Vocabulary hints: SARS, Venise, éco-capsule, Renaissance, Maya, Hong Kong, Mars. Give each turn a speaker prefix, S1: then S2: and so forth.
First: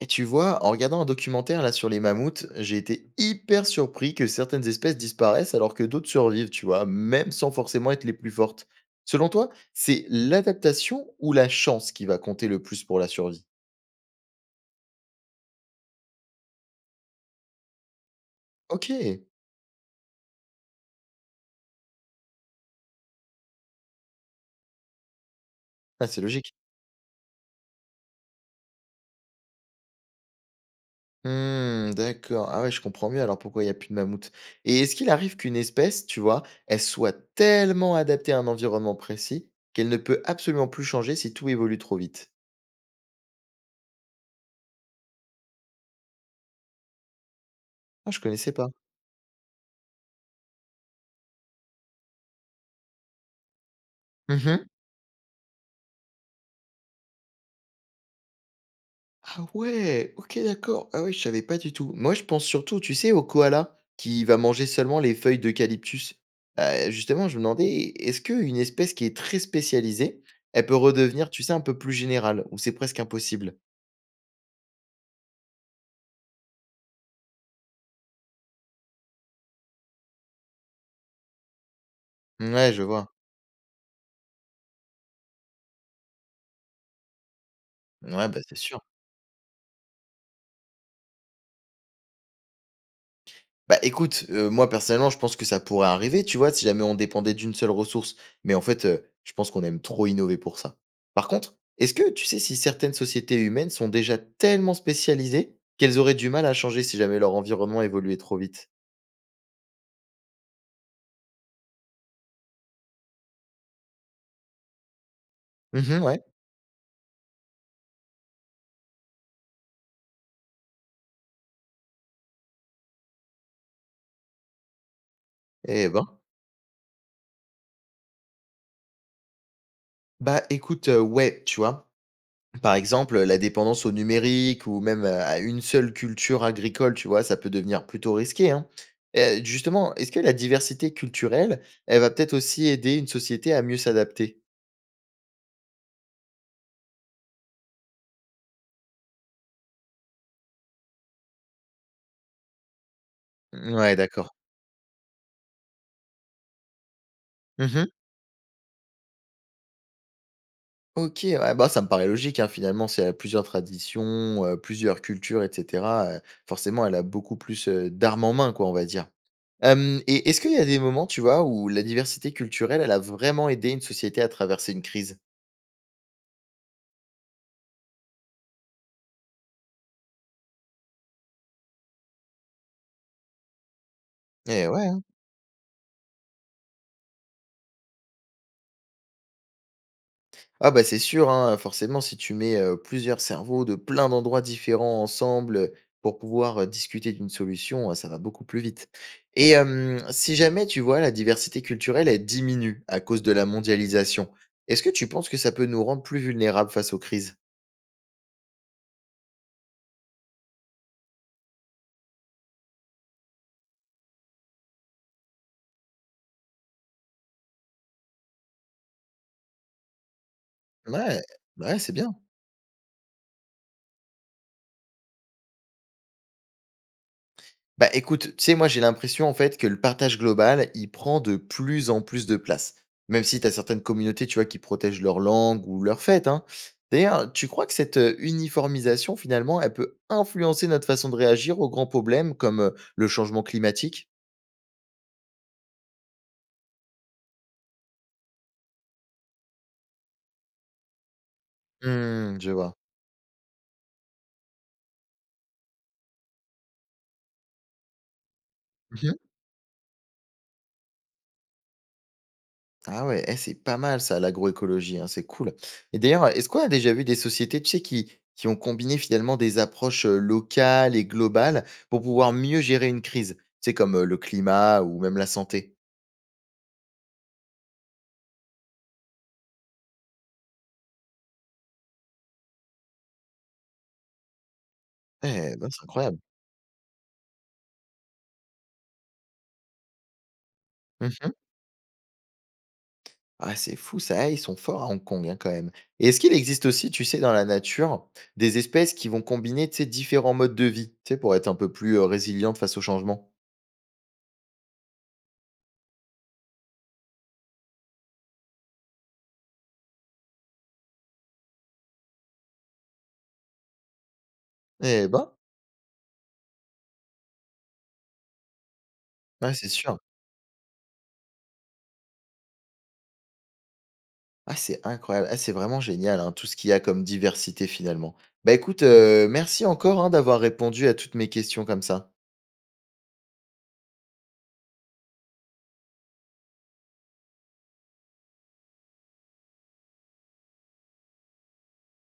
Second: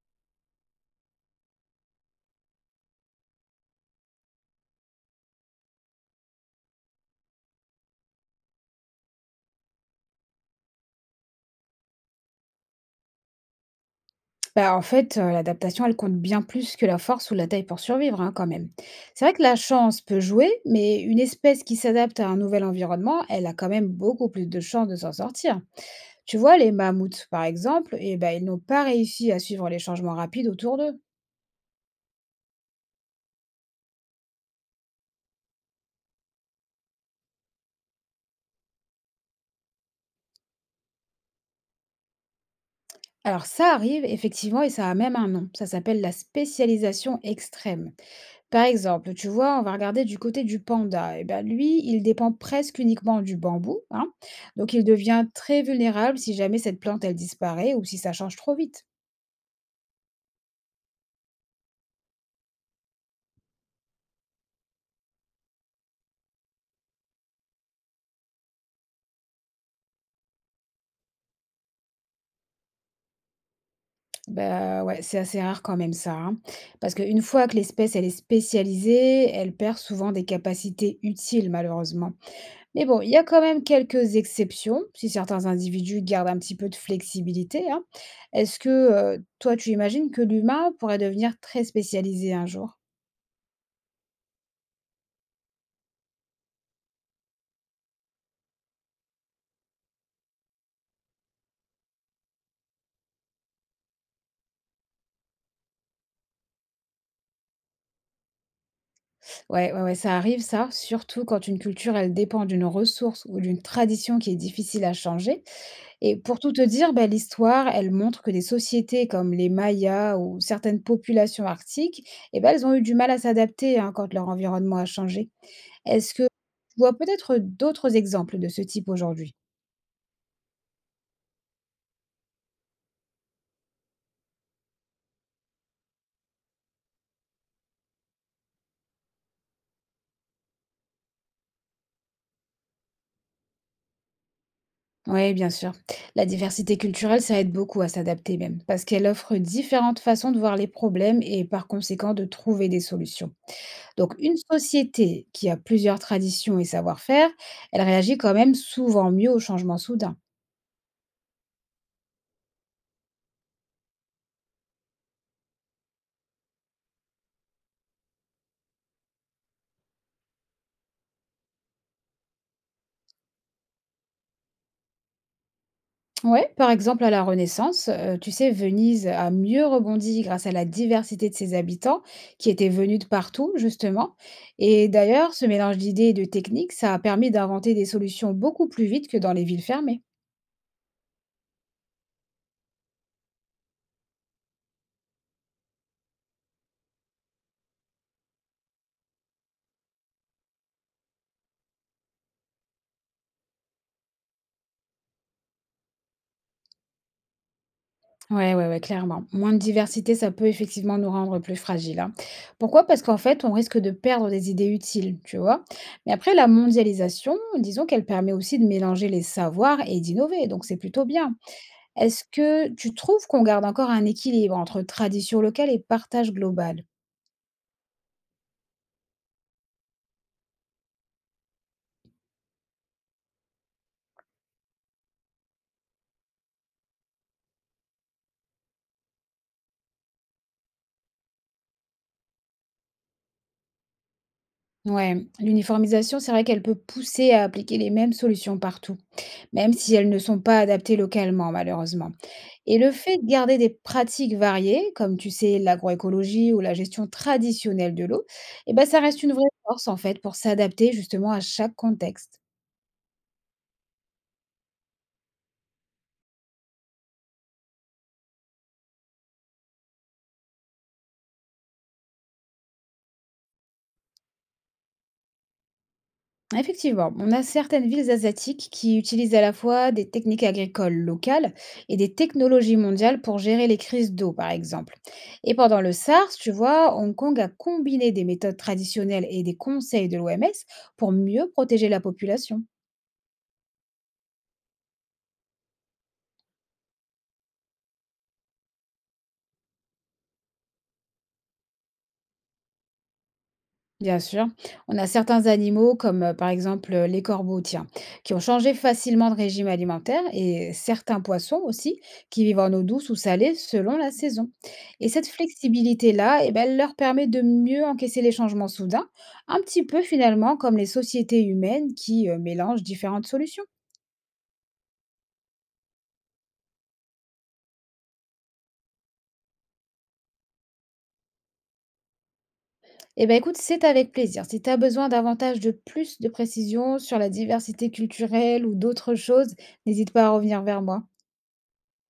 S1: Et tu vois, en regardant un documentaire là sur les mammouths, j'ai été hyper surpris que certaines espèces disparaissent alors que d'autres survivent, tu vois, même sans forcément être les plus fortes. Selon toi, c'est l'adaptation ou la chance qui va compter le plus pour la survie?
S2: Bah, en fait, l'adaptation, elle compte bien plus que la force ou la taille pour survivre, hein, quand même.
S1: Ok,
S2: C'est vrai que la chance peut jouer, mais une espèce qui s'adapte à un nouvel environnement, elle a quand même beaucoup plus de chances de s'en sortir.
S1: ah, c'est
S2: Tu
S1: logique.
S2: vois, les mammouths, par exemple, eh ben, ils n'ont pas réussi à suivre les changements rapides autour d'eux.
S1: Hmm, d'accord. Ah ouais, je comprends mieux alors pourquoi il n'y a plus de mammouths. Et est-ce qu'il arrive qu'une espèce, tu vois, elle soit tellement adaptée à un environnement précis qu'elle ne peut absolument plus changer si tout évolue trop vite?
S2: Alors ça arrive effectivement et ça a même un nom. Ça s'appelle la spécialisation extrême.
S1: Ah, je connaissais
S2: Par
S1: pas.
S2: exemple, tu vois, on va regarder du côté du panda. Et ben lui, il dépend presque uniquement du bambou, hein. Donc il devient très vulnérable si jamais cette plante elle disparaît ou si ça change trop vite.
S1: Ah ouais! OK, d'accord. Ah ouais, je savais pas du tout. Moi, je pense surtout, tu sais, au koala qui va manger seulement les feuilles d'eucalyptus. Justement, je me demandais, est-ce qu'une espèce qui est très spécialisée, elle peut redevenir, tu sais, un peu plus générale ou c'est presque impossible?
S2: Bah ouais, c'est assez rare quand même ça, hein. Parce qu'une fois que l'espèce elle est spécialisée, elle perd souvent des capacités utiles malheureusement.
S1: Ouais, je
S2: Mais bon,
S1: vois.
S2: il y a quand même quelques exceptions, si certains individus gardent un petit peu de flexibilité, hein.
S1: Ouais, bah, c'est
S2: Est-ce
S1: sûr.
S2: que, toi, tu imagines que l'humain pourrait devenir très spécialisé un jour?
S1: Bah, écoute, moi personnellement, je pense que ça pourrait arriver, tu vois? Si jamais on dépendait d'une seule ressource, mais en fait, je pense qu'on aime trop innover pour ça. Par contre, est-ce que tu sais si certaines sociétés humaines sont déjà tellement spécialisées qu'elles auraient du mal à changer si jamais leur environnement évoluait trop vite?
S2: Ouais, ouais, ouais, ça arrive ça, surtout quand une culture, elle dépend d'une ressource ou d'une tradition qui est difficile à changer.
S1: Mmh,
S2: Et
S1: ouais.
S2: pour tout te dire, bah, l'histoire, elle montre que des sociétés comme les Mayas ou certaines populations arctiques, eh ben, elles ont eu du mal à s'adapter hein, quand leur environnement a changé.
S1: Eh ben!
S2: Est-ce que tu vois peut-être d'autres exemples de ce type aujourd'hui?
S1: Bah, écoute, ouais, tu vois? Par exemple, la dépendance au numérique ou même à une seule culture agricole, tu vois, ça peut devenir plutôt risqué, hein. Justement, est-ce que la diversité culturelle, elle va peut-être aussi aider une société à mieux s'adapter?
S2: Oui, bien sûr. La diversité culturelle, ça aide beaucoup à s'adapter même, parce qu'elle offre différentes façons de voir les problèmes et par conséquent de trouver des solutions.
S1: Ouais,
S2: Donc
S1: d'accord.
S2: une société qui a plusieurs traditions et savoir-faire, elle
S1: Mmh.
S2: réagit quand même souvent mieux aux changements soudains.
S1: OK, ouais, bah, ça me paraît logique, hein, finalement, c'est y plusieurs traditions, plusieurs cultures et cetera, forcément, elle a beaucoup plus, d'armes en main, quoi, on va dire. Hem Et est-ce qu'il y a des moments, tu vois, où la diversité culturelle, elle a vraiment aidé une société à traverser une crise?
S2: Ouais, par exemple à la Renaissance, tu sais, Venise a mieux rebondi grâce à la diversité de ses habitants qui étaient venus de partout, justement.
S1: Eh
S2: Et
S1: ouais!
S2: d'ailleurs, ce mélange d'idées et de techniques, ça a permis d'inventer des solutions beaucoup plus vite que dans les villes fermées.
S1: Ah bah c'est sûr, hein, forcément, si tu mets plusieurs cerveaux de plein d'endroits différents ensemble pour pouvoir discuter d'une solution, ça va beaucoup plus vite. Et si jamais, tu vois, la diversité culturelle, elle diminue à cause de la mondialisation, est-ce que tu penses que ça peut nous rendre plus vulnérables face aux crises?
S2: Ouais, ouais, ouais, clairement. Moins de diversité, ça peut effectivement nous rendre plus fragiles, hein. Pourquoi? Parce qu'en fait, on risque de perdre des idées utiles, tu vois? Mais après, la mondialisation, disons qu'elle permet aussi de mélanger les savoirs et d'innover, donc c'est plutôt
S1: Ouais,
S2: bien.
S1: ouais, c'est bien.
S2: Est-ce que tu trouves qu'on garde encore un équilibre entre tradition locale et partage global?
S1: Bah, écoute, tu sais, moi, j'ai l'impression, en fait, que le partage global, il prend de plus en plus de place. Même si tu as certaines communautés, tu vois, qui protègent leur langue ou leur fête, hein. D'ailleurs, tu crois que cette uniformisation, finalement, elle peut influencer notre façon de réagir aux grands problèmes comme le changement climatique?
S2: Ouais, l'uniformisation, c'est vrai qu'elle peut pousser à appliquer les mêmes solutions partout, même si elles ne sont pas adaptées localement, malheureusement.
S1: Hmm, je vois.
S2: Et le fait de garder des pratiques variées, comme tu sais, l'agroécologie ou la gestion traditionnelle de l'eau, eh ben, ça reste une vraie force, en fait, pour s'adapter justement à chaque contexte.
S1: Ah ouais, eh, c'est pas mal ça, l'agroécologie, hein, c'est cool. Et d'ailleurs, est-ce qu'on a déjà vu des sociétés, tu sais, qui ont combiné finalement des approches locales et globales pour pouvoir mieux gérer une crise? Tu sais, comme le climat ou même la santé.
S2: Effectivement, on a certaines villes asiatiques qui utilisent à la fois des techniques agricoles locales et des technologies mondiales pour gérer les crises d'eau, par exemple. Et
S1: Eh ben,
S2: pendant
S1: c'est
S2: le
S1: incroyable.
S2: SARS, tu vois, Hong Kong a combiné des méthodes traditionnelles et des conseils de l'OMS pour
S1: Mhm.
S2: mieux protéger la population.
S1: Ah, c'est fou ça, eh, ils sont forts à Hong Kong hein, quand même. Et est-ce qu'il existe aussi, tu sais, dans la nature, des espèces qui vont combiner, tu sais, différents modes de vie, tu sais, pour être un peu plus résilientes face au changement?
S2: Bien sûr, on a certains animaux comme par exemple les corbeaux, tiens, qui ont changé facilement de régime alimentaire et certains poissons aussi qui vivent en eau douce ou salée selon la saison.
S1: Eh
S2: Et
S1: ben,
S2: cette flexibilité-là, eh ben, elle leur permet de mieux encaisser les changements soudains,
S1: ouais,
S2: un
S1: c'est
S2: petit
S1: sûr.
S2: peu finalement comme les sociétés humaines qui mélangent différentes solutions.
S1: Ah, c'est incroyable. Ah, c'est vraiment génial, hein, tout ce qu'il y a comme diversité finalement. Bah écoute, merci encore, hein, d'avoir répondu à toutes mes questions comme ça.
S2: Eh ben écoute, c'est avec plaisir. Si tu as besoin davantage de plus de précisions sur la diversité culturelle ou d'autres choses, n'hésite pas à revenir vers moi.